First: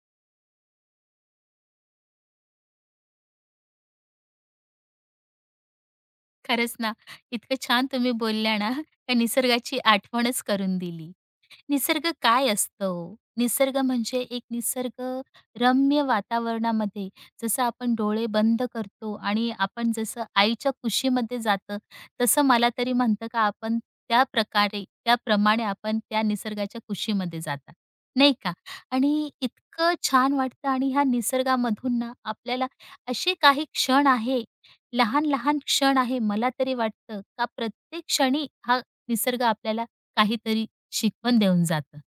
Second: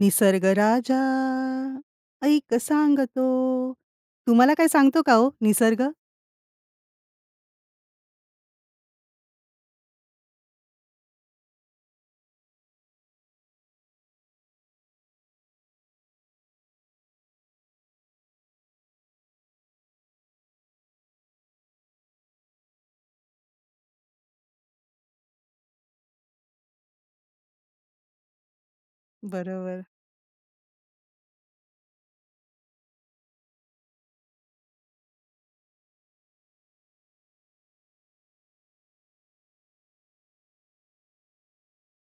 निसर्ग राजा ऐक सांगतो. तुम्हाला काय सांगतो का हो निसर्ग? खरंच ना, इतकं छान तुम्ही बोलल्या ना, त्या निसर्गाची आठवणच करून दिली. निसर्ग काय असतं हो? निसर्ग म्हणजे एक निसर्गरम्य वातावरणामध्ये जसं आपण डोळे बंद करतो आणि आपण जसं आईच्या कुशीमध्ये जातं, तसं मला तरी म्हणतं का आपण त्या प्रकारे, त्याप्रमाणे आपण त्या निसर्गाच्या कुशीमध्ये जाता, नाही का? आणि बरोबर. इतकं छान वाटतं आणि ह्या निसर्गामधून ना आपल्याला असे काही क्षण आहे लहान-लहान क्षण आहे. मला तरी वाटतं का प्रत्येक क्षणी हा निसर्ग आपल्याला काहीतरी शिकवण देऊन जातं,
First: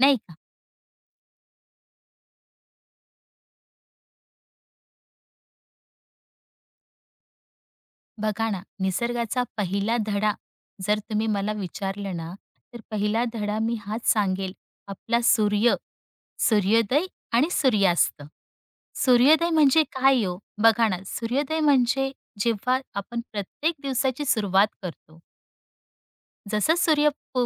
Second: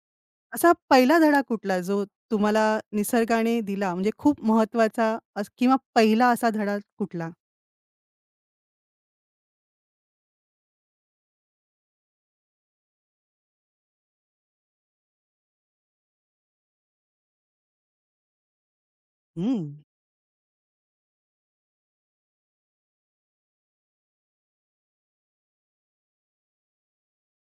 नाही का? असा पहिला धडा कुठला जो तुम्हाला निसर्गाने दिला म्हणजे खूप महत्वाचा अस किंवा पहिला असा धडा कुठला? बघा ना, निसर्गाचा पहिला धडा जर तुम्ही मला विचारलं ना, तर पहिला धडा मी हाच सांगेल, आपला सूर्य, सूर्योदय आणि सूर्यास्त. सूर्योदय हं. म्हणजे काय हो? बघा ना, सूर्योदय म्हणजे जेव्हा आपण प्रत्येक दिवसाची सुरुवात करतो. जसं पू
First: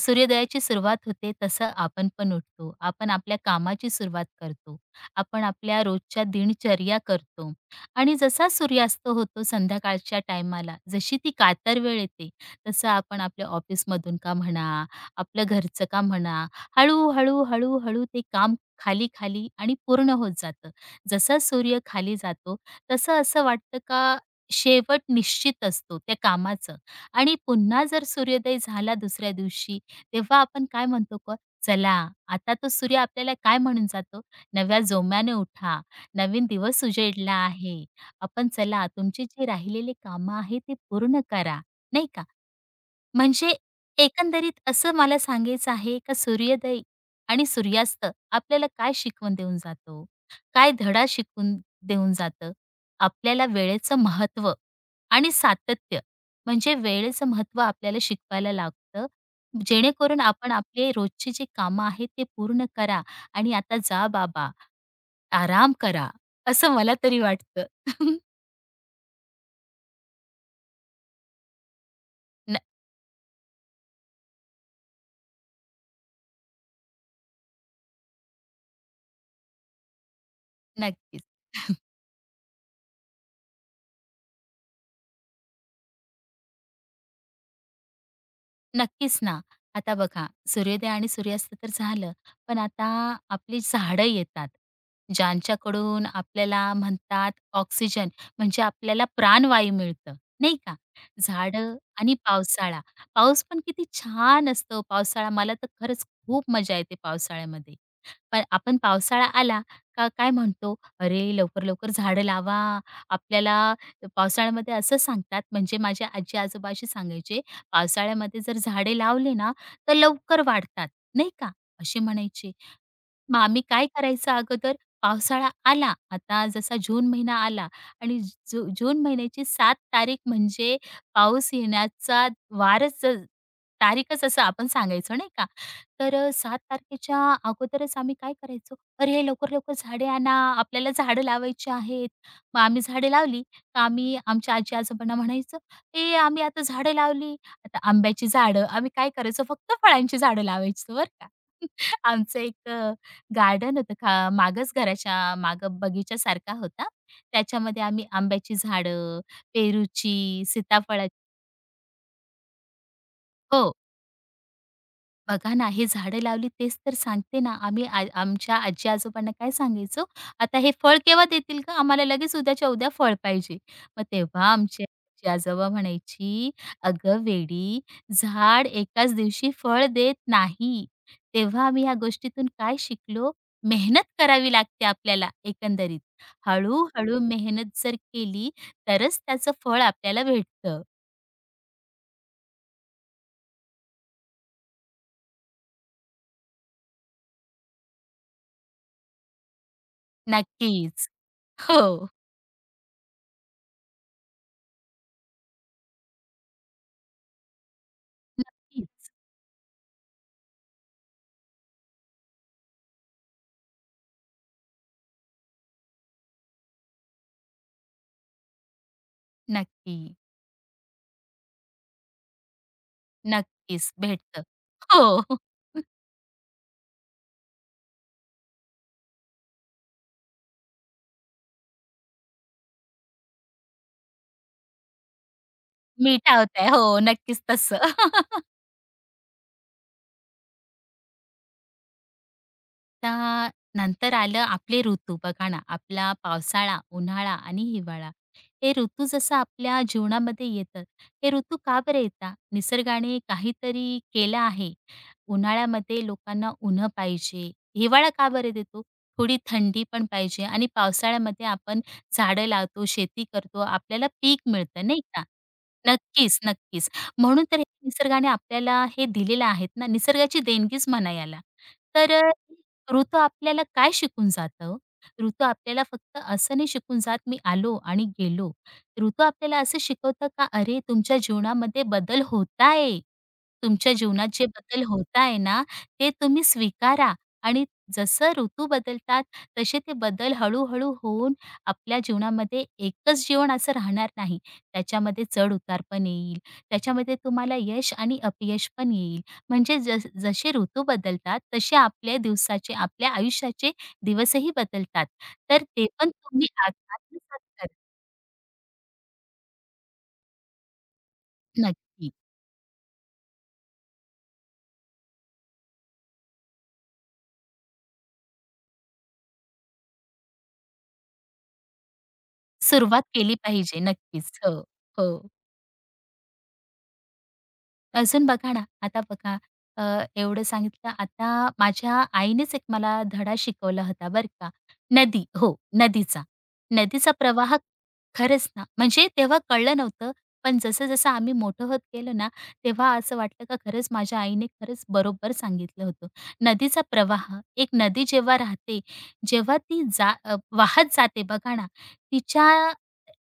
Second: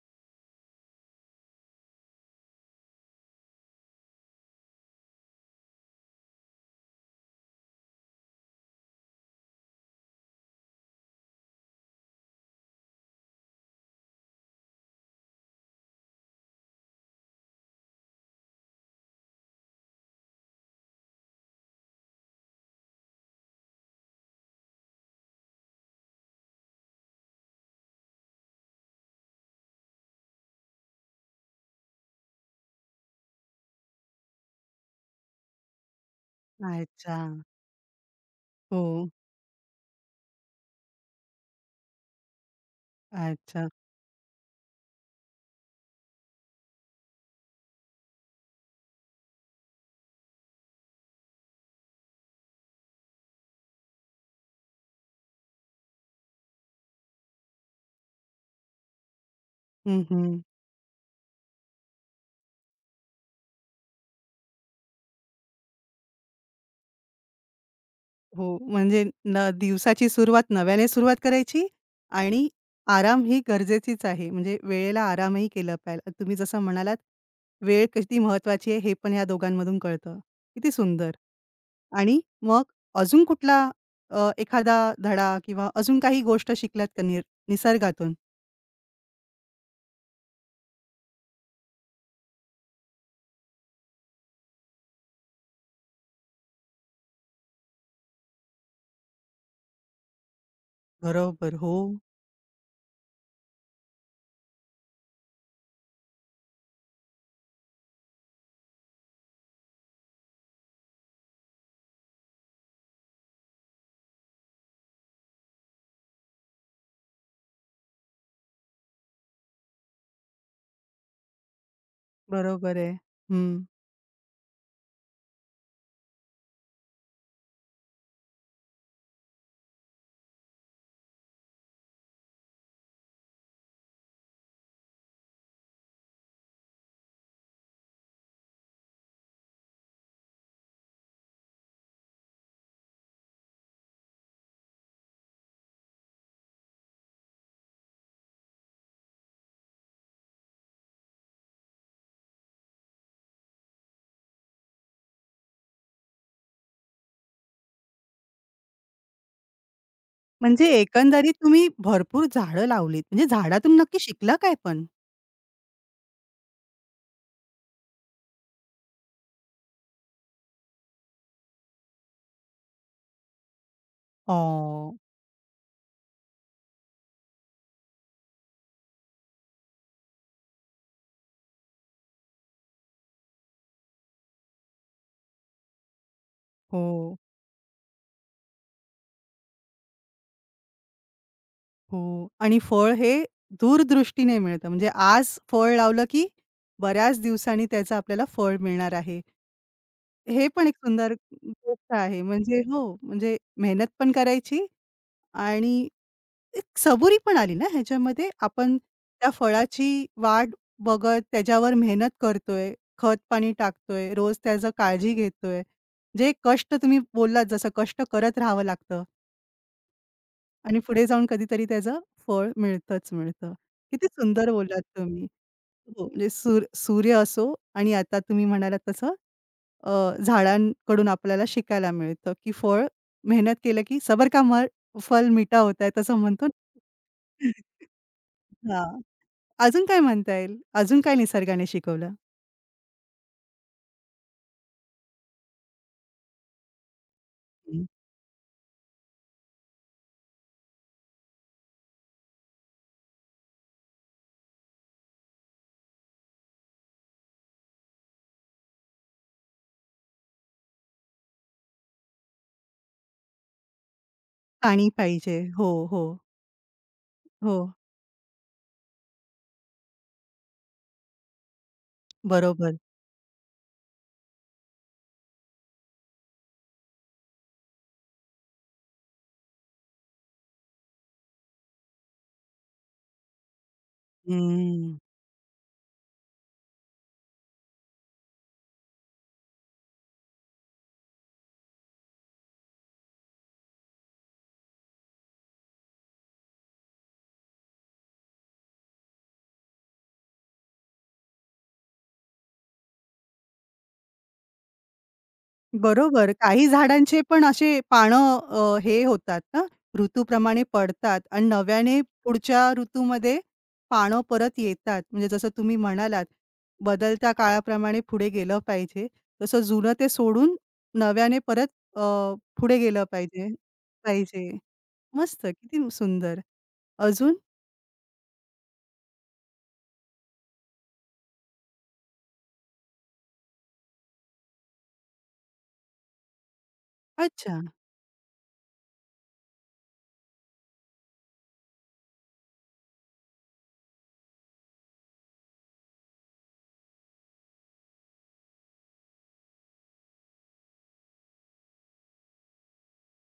सूर्योदयाची सुरुवात होते, तसं आपण पण उठतो. आपण आपल्या कामाची सुरुवात करतो. आपण आपल्या रोजच्या दिनचर्या करतो आणि जसा सूर्यास्त होतो संध्याकाळच्या टायमाला, जशी ती कातर वेळ येते, तसं आपण आपल्या ऑफिसमधून का म्हणा, आपलं घरचं काम म्हणा, हळू-हळू, हळूहळू ते काम खाली-खाली आणि पूर्ण होत जातं. जसा सूर्य खाली जातो, तसं असं वाटतं का शेवट निश्चित असतो त्या कामाचं. आणि पुन्हा जर सूर्योदय झाला दुसऱ्या दिवशी, तेव्हा आपण काय म्हणतो का, चला आता तो सूर्य आपल्याला काय म्हणून जातो, नव्या जोम्याने उठा, नवीन दिवस अच्छा. उजेडला आहे. आपण हो. चला तुमची जी राहिलेली कामं आहेत, ती पूर्ण करा, नाही का? म्हणजे अच्छा. एकंदरीत असं मला सांगायचं आहे का सूर्योदय आणि सूर्यास्त आपल्याला काय शिकवून देऊन जातो? काय धडा शिकवून देऊन जातं? आपल्याला वेळेचं महत्त्व आणि सातत्य म्हणजे वेळेचं महत्त्व आपल्याला शिकवायला लागतं, जेणेकरून हं, आपण आपले रोजची जी कामं आहेत ते पूर्ण करा आणि आता जा बाबा, आराम करा, असं मला तरी वाटतं. हो, म्हणजे दिवसाची सुरुवात नव्याने सुरुवात करायची आणि न आराम ही गरजेचीच आहे. म्हणजे वेळेला आरामही केला पाहिजे. तुम्ही जसं म्हणालात, वेळ किती महत्वाची आहे हे पण या दोघांमधून कळतं. किती सुंदर नक्कीच. आणि मग अजून कुठला एखादा धडा किंवा अजून काही गोष्ट शिकलात का निसर्गातून? नक्कीच ना. आता बघा सूर्योदय आणि सूर्यास्त तर झालं, पण आता आपली झाडं येतात, ज्यांच्याकडून आपल्याला म्हणतात ऑक्सिजन म्हणजे आपल्याला प्राणवायू मिळतं, नाही का? बरोबर, हो. झाडं आणि पावसाळा. पाऊस पण किती छान असतो पावसाळा. मला तर खरंच खूप मजा येते पावसाळ्यामध्ये. पण आपण पावसाळा आला का काय म्हणतो, "अरे, लवकर-लवकर झाडं लावा." आपल्याला पावसाळ्यामध्ये असं सांगतात म्हणजे माझ्या आजी-आजोबा सांगायचे, पावसाळ्यामध्ये जर झाडे लावले ना, तर लवकर वाढतात, नाही का? असे म्हणायचे. बरोबर आहे. मग हं. आम्ही काय करायचं अगोदर पावसाळा आला, आता जसा जून महिना आला आणि जून महिन्याची 7 तारीख म्हणजे पाऊस येण्याचा वारच तारीखच असं आपण सांगायचो नाही का. तर 7 तारखेच्या अगोदरच आम्ही काय करायचो, "अरे, लवकर-लवकर झाडे आणा, आपल्याला झाडं लावायची आहेत." मग आम्ही झाडे लावली, तर आम्ही आमच्या आजी-आजोबांना म्हणायचो, "ए, आम्ही आता झाडं लावली." आता आंब्याची झाडं आम्ही काय करायचो, फक्त फळांची झाडं लावायचो बरं का. आमचं एक गार्डन होतं खा मागच घराच्या मागं बगीचासारखा होता. त्याच्यामध्ये आम्ही आंब्याची झाडं, पेरूची, म्हणजे सीताफळाची एकंदरीत तुम्ही भरपूर झाडं लावलीत. म्हणजे हो. झाडातून नक्की शिकला काय पण? बघा ना, हे झाडं लावली तेच तर सांगते ना, आम्ही आमच्या आजी-आजोबांना काय सांगायचो, "आता हे फळ केव्हा देतील गं? आम्हाला लगेच उद्याच्या उद्या फळ पाहिजे." मग तेव्हा आमचे हो. आजी-आजोबा म्हणायची, "अगं वेडी, झाड एकाच दिवशी फळ देत नाही." तेव्हा आम्ही ह्या गोष्टीतून काय शिकलो, मेहनत करावी लागते आपल्याला एकंदरीत. हो. हळू मेहनत जर केली, तरच त्याचं फळ आपल्याला भेटतं. हो आणि फळ हे दूरदृष्टीने मिळतं. म्हणजे आज फळ लावलं, की बऱ्याच दिवसांनी त्याचं आपल्याला फळ मिळणार आहे. हे पण एक नक्कीच. सुंदर हो, गोष्ट आहे. म्हणजे हो, म्हणजे मेहनत पण करायची आणि एक सबुरी पण आली ना ह्याच्यामध्ये. आपण नक्कीच, त्या फळाची वाट बघत त्याच्यावर मेहनत करतोय, खत-पाणी टाकतोय, रोज त्याचं काळजी घेतोय. जे कष्ट तुम्ही बोललात जसं कष्ट करत राहावं लागतं. नक्की. आणि पुढे जाऊन कधीतरी त्याचं फळ मिळतंच मिळतं. नक्कीच किती भेटतं. सुंदर बोललात तुम्ही. हो. हो, म्हणजे सूर्य असो आणि आता तुम्ही म्हणालात तसं अ, झाडांकडून आपल्याला शिकायला मिळतं, की फळ मेहनत केलं की "सबर का मल फल मीठा होता है" तसं मी म्हणतो ठेवते. हो, ना. नक्कीच तसं. हां. अजून काय म्हणता येईल? अजून काय निसर्गाने शिकवलं? आता नंतर आलं आपले ऋतू बघा ना आपला पावसाळा उन्हाळा आणि हं. हिवाळा हे ऋतू जसं आपल्या जीवनामध्ये येतात हे ऋतू का बरे येतात निसर्गाने काहीतरी केलं आहे उन्हाळ्यामध्ये लोकांना उन्ह पाहिजे हिवाळा का बरे देतो थोडी थंडी पण पाहिजे आणि पावसाळ्यामध्ये आपण झाडं लावतो शेती करतो आपल्याला पीक मिळतं पाणी नाही का पाहिजे. हो, हो, नक्कीच नक्कीच म्हणून हो. तर हे निसर्गाने आपल्याला हे दिलेलं आहेत ना निसर्गाची देणगीच म्हणा याला तर बरोबर. ऋतू आपल्याला काय शिकून जातं हो? ऋतू आपल्याला फक्त असं नाही शिकून जात मी आलो आणि गेलो. ऋतू आपल्याला असं शिकवतं का अरे तुमच्या जीवनामध्ये बदल होत आहे. तुमच्या जीवनात जे बदल हं. होत आहे ना, ते तुम्ही स्वीकारा आणि जसं ऋतू बदलतात तसे ते बदल हळू-हळू होऊन आपल्या जीवनामध्ये एकच जीवन असं राहणार नाही. त्याच्यामध्ये चढ-उतार पण येईल. त्याच्यामध्ये तुम्हाला यश आणि अपयश पण येईल. म्हणजे जस जसे ऋतू बदलतात, तसे आपल्या दिवसाचे, आपल्या आयुष्याचे दिवसही बदलतात. तर ते पण बरोबर. तुम्ही काही झाडांचे आत्मसात पण करा. असे पानं हे होतात ना, ऋतूप्रमाणे पडतात आणि नव्याने नक्की. पुढच्या ऋतूमध्ये पानं परत येतात. म्हणजे जसं तुम्ही म्हणालात, बदलत्या काळाप्रमाणे पुढे गेलं पाहिजे. तसं जुनं ते सोडून नव्याने परत अ, पुढे सुरुवात गेलं केली पाहिजे पाहिजे. नक्कीच. पाहिजे. हो, हो. मस्त, किती सुंदर. अजून? अजून बघा ना, आता बघा अ, एवढं सांगितलं. आता माझ्या आईनेच एक मला धडा शिकवला होता बरं का. नदी हो, नदीचा. नदीचा प्रवाह अच्छा. खरंच ना, म्हणजे तेव्हा कळलं नव्हतं. पण जसं-जसं आम्ही मोठं होत गेलो ना, तेव्हा असं वाटलं का खरंच माझ्या आईने खरंच बरोबर सांगितलं होतं. नदीचा प्रवाह, एक नदी जेव्हा राहते, जेव्हा वाहत जाते बघा ना, तिच्या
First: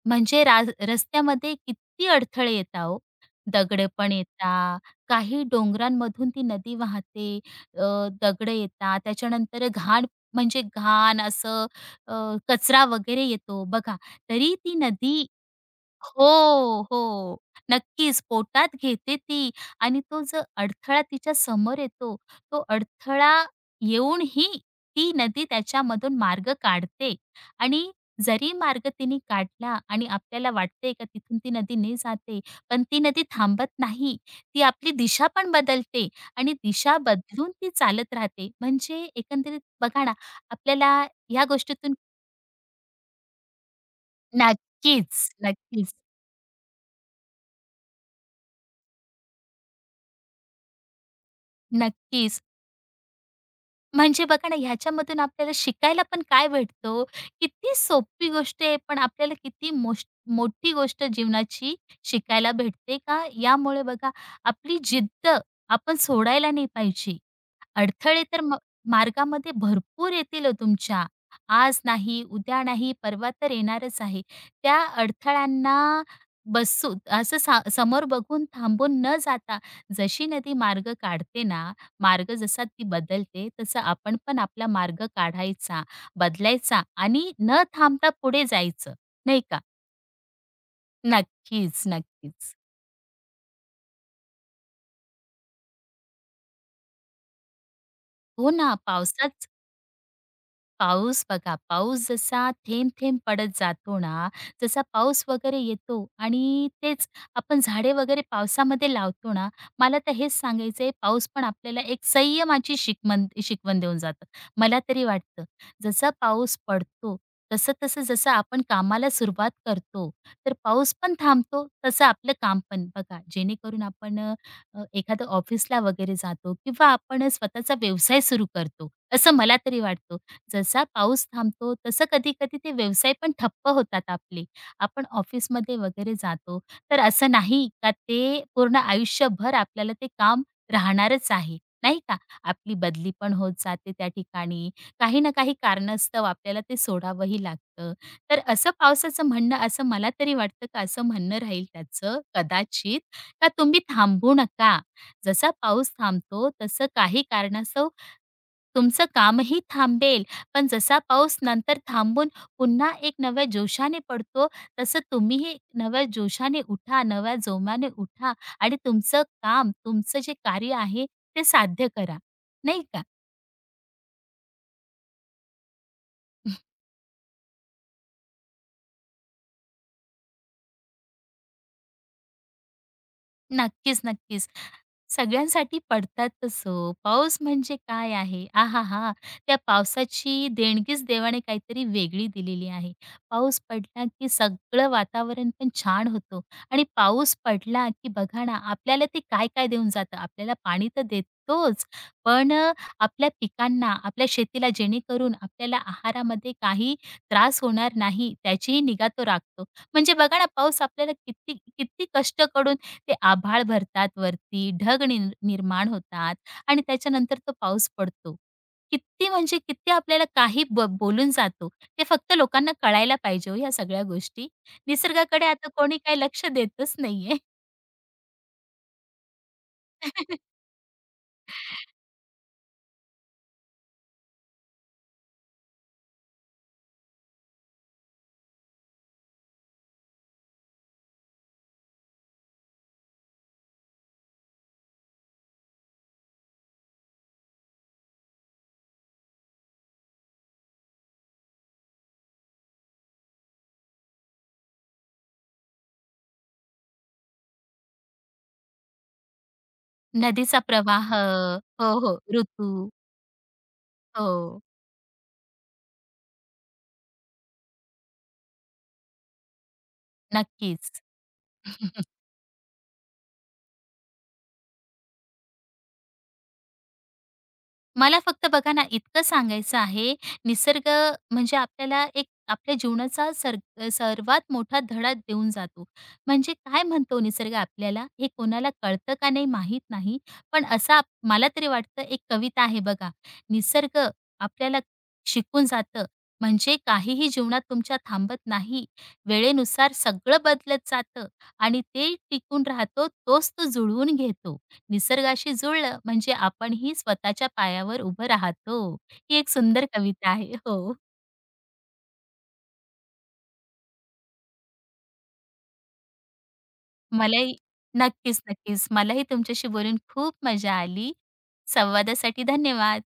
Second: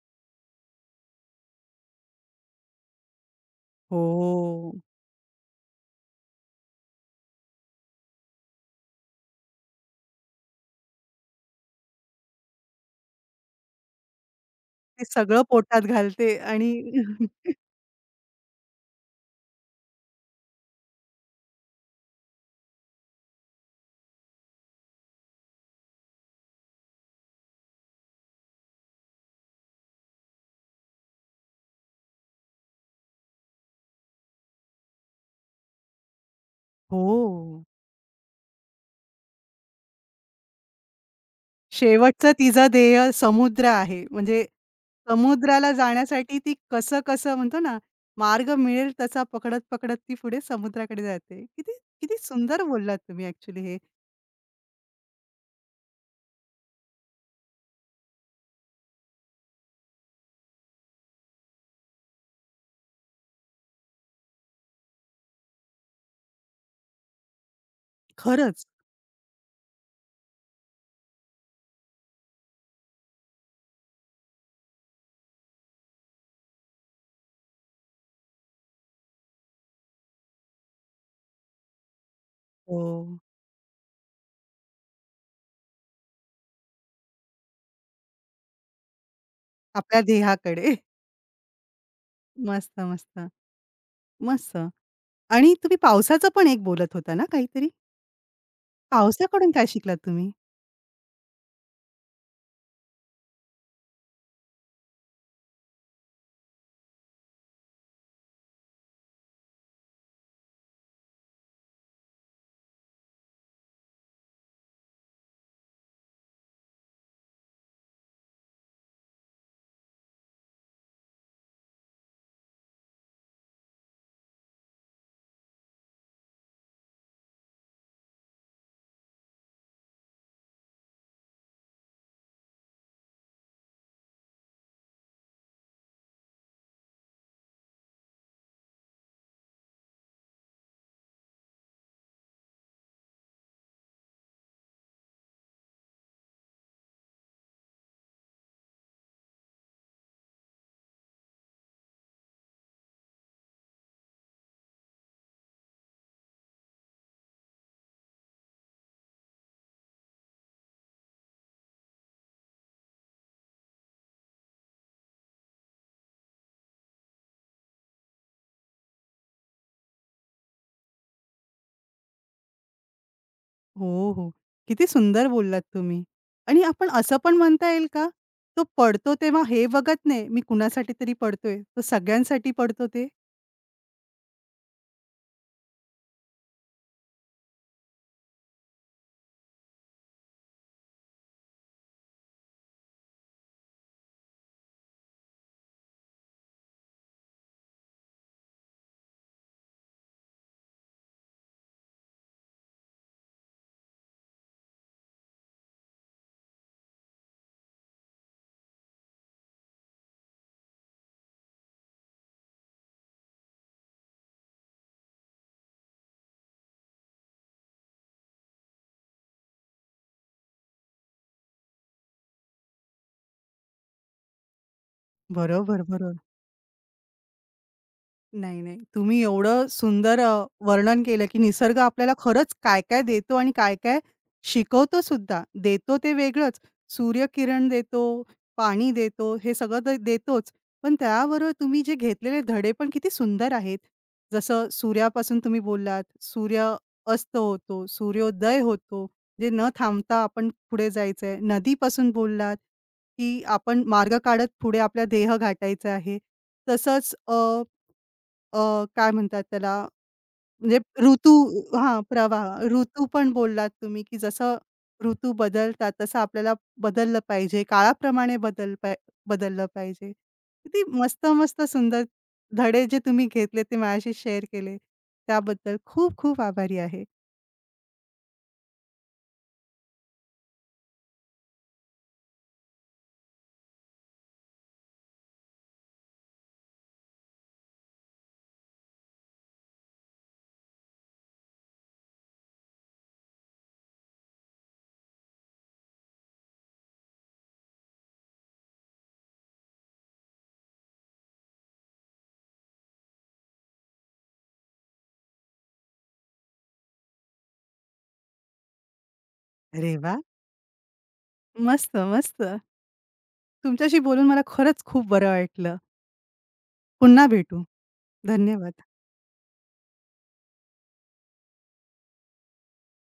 म्हणजे रस्त्यामध्ये किती अडथळे येता हो. दगडं पण येतात, हो. काही डोंगरांमधून ती नदी वाहते, अ, दगडं येतात, त्याच्यानंतर घाण म्हणजे अ, कचरा वगैरे येतो बघा. तरी ती ते नदी सगळं पोटात घालते आणि हो, हो. नक्कीच पोटात घेते ती आणि तो जो अडथळा तिच्या समोर येतो, तो अडथळा येऊनही ती नदी त्याच्यामधून मार्ग काढते आणि जरी मार्ग तिने काढला आणि आपल्याला वाटते का तिथून ती नदी नाही जाते, पण ती नदी थांबत नाही. ती आपली दिशा पण बदलते आणि दिशा हो. बदलून ती चालत राहते. म्हणजे एकंदरीत बघा ना, आपल्याला ह्या गोष्टीतून शेवटचं तिचं ध्येय समुद्र आहे. म्हणजे नक्कीच, समुद्राला नक्कीच, जाण्यासाठी ती कसं-कसं म्हणतो ना, मार्ग मिळेल तसा पकडत-पकडत ती पुढे समुद्राकडे जाते. किती किती नक्कीच. सुंदर बोललात तुम्ही ॲक्चुअली हे. म्हणजे बघा ना, ह्याच्यामधून आपल्याला शिकायला पण काय भेटतो? किती सोपी गोष्ट आहे, पण आपल्याला किती मोठी गोष्ट जीवनाची शिकायला भेटते का? यामुळे बघा आपली जिद्द आपण सोडायला नाही पाहिजे. अडथळे तर खरंच. मार्गामध्ये भरपूर येतील हो तुमच्या. आज नाही, उद्या नाही, परवा तर येणारच आहे. त्या अडथळ्यांना बसून असं सा समोर बघून थांबून न जाता जशी नदी मार्ग काढते ना, मार्ग जसा ती हो. बदलते तसा आपण पण आपला मार्ग काढायचा, बदलायचा आणि न थांबता पुढे जायचं, नाही का? आपल्या ध्येयाकडे. नक्कीच, नक्कीच. मस्त, मस्त. मस्त. आणि तुम्ही पावसाचं पण एक बोलत होता ना काहीतरी? हो ना, पावसात पावसाकडून काय शिकलात तुम्ही? पाऊस बघा, पाऊस जसा थेंब-थेंब पडत जातो ना, जसा पाऊस वगैरे येतो आणि तेच आपण झाडे वगैरे पावसामध्ये लावतो ना, मला तर हेच सांगायचंय, पाऊस पण आपल्याला एक संयमाची शिकवण देऊन जातं. मला तरी वाटतं. जसा पाऊस पडतो, तसं-तसं जसं आपण कामाला सुरुवात करतो, तर पाऊस पण थांबतो, तसं आपलं काम पण. बघा, जेणेकरून आपण एखादं ऑफिसला वगैरे जातो किंवा आपण स्वतःचा व्यवसाय सुरू करतो, असं मला तरी वाटतं. जसा पाऊस थांबतो तसं कधी-कधी ते व्यवसाय पण ठप्प होतात आपले. आपण ऑफिसमध्ये वगैरे जातो, तर असं नाही का ते पूर्ण आयुष्यभर आपल्याला ते काम राहणारच आहे, नाही का? आपली बदली पण होत जाते त्या ठिकाणी. काही ना काही कारणास्तव आपल्याला ते सोडावंही लागतं. तर असं पावसाचं म्हणणं असं मला तरी वाटतं का असं म्हणणं राहील त्याचं कदाचित, का तुम्ही थांबू नका. जसा पाऊस थांबतो तसं काही कारणास्तव तुमचं कामही थांबेल पण जसा पाऊस नंतर थांबून पुन्हा एक नव्या जोशाने पडतो, तसं तुम्हीही नव्या जोशाने उठा, नव्या जोमाने उठा आणि तुमचं काम, तुमचं जे कार्य आहे, ते साध्य करा, नाही का? हो, हो. किती सुंदर बोललात तुम्ही. आणि आपण असं पण म्हणता येईल का, तो पडतो तेव्हा हे बघत नाही, मी कुणासाठी तरी पडतोय, तो सगळ्यांसाठी पडतो ते? नक्कीच, नक्कीच. सगळ्यांसाठी पडतातच हो. पाऊस म्हणजे काय आहे? आहाहा! त्या पावसाची देणगीच देवाने काहीतरी वेगळी दिलेली आहे. पाऊस पडला की सगळं वातावरण पण छान होतो, आणि पाऊस पडला की बघा ना, आपल्याला ते काय-काय देऊन जातं. आपल्याला पाणी तर देतोच, पण आपल्या पिकांना, आपल्या शेतीला जेणेकरून आपल्याला आहारामध्ये काही त्रास होणार नाही, त्याचीही निगा तो राखतो. म्हणजे बघा ना, पाऊस आपल्याला किती किती कष्ट ते आभाळ भरतात वरती, ढग निर्माण होतात आणि त्याच्यानंतर तो पाऊस पडतो. किती म्हणजे किती आपल्याला काही बोलून जातो. ते फक्त लोकांना कळायला पाहिजे हो या सगळ्या गोष्टी. निसर्गाकडे आता बरोबर, कोणी बरोबर. काही लक्ष देतच नाहीये. नाही, नाही. तुम्ही एवढं सुंदर वर्णन केलं, की निसर्ग आपल्याला खरंच काय-काय देतो आणि काय-काय शिकवतो सुद्धा. देतो ते वेगळंच. सूर्यकिरण देतो, पाणी देतो, हे सगळं तर देतोच. पण त्याबरोबर तुम्ही जे घेतलेले धडे पण किती सुंदर आहेत. जसं सूर्यापासून तुम्ही बोललात, सूर्य अस्त होतो, सूर्योदय होतो, जे न थांबता आपण पुढे जायचं नदीपासून बोललात, की आपण मार्ग काढत पुढे आपला देह गाठायचा आहे. तसंच काय म्हणतात त्याला नदीचा म्हणजे प्रवाह ऋतू हो, हां, हो. प्रवाह. ऋतू. ऋतू पण बोललात तुम्ही, की जसं हो, ऋतू बदलतात तसं आपल्याला बदललं पाहिजे. काळाप्रमाणे बदललं पाहिजे. किती नक्कीच. मस्त-मस्त सुंदर धडे जे तुम्ही घेतले ते माझ्याशी शेअर केले. त्याबद्दल खूप खूप आभारी आहे. मला फक्त बघा ना, इतकं सांगायचं आहे, निसर्ग म्हणजे आपल्याला एक आपल्या जीवनाचा सर्वात मोठा धडा देऊन जातो. म्हणजे काय म्हणतो निसर्ग आपल्याला, हे कोणाला कळतं का नाही माहीत नाही. पण असा मला तरी वाटतं एक कविता आहे बघा, निसर्ग आपल्याला शिकून जातं. म्हणजे काहीही जीवनात तुमच्या थांबत नाही. वेळेनुसार सगळं बदलत जातं आणि ते टिकून राहतो, तोच तो जुळवून घेतो. निसर्गाशी जुळलं म्हणजे आपणही स्वतःच्या पायावर उभं राहतो. ही एक सुंदर अरे वाह! कविता आहे. हो. मस्त, मस्त. तुमच्याशी बोलून मला खरंच खूप बरं वाटलं. पुन्हा मलाही भेटू. नक्कीच, धन्यवाद. नक्कीच. मलाही तुमच्याशी बोलून खूप मजा आली. संवादासाठी धन्यवाद.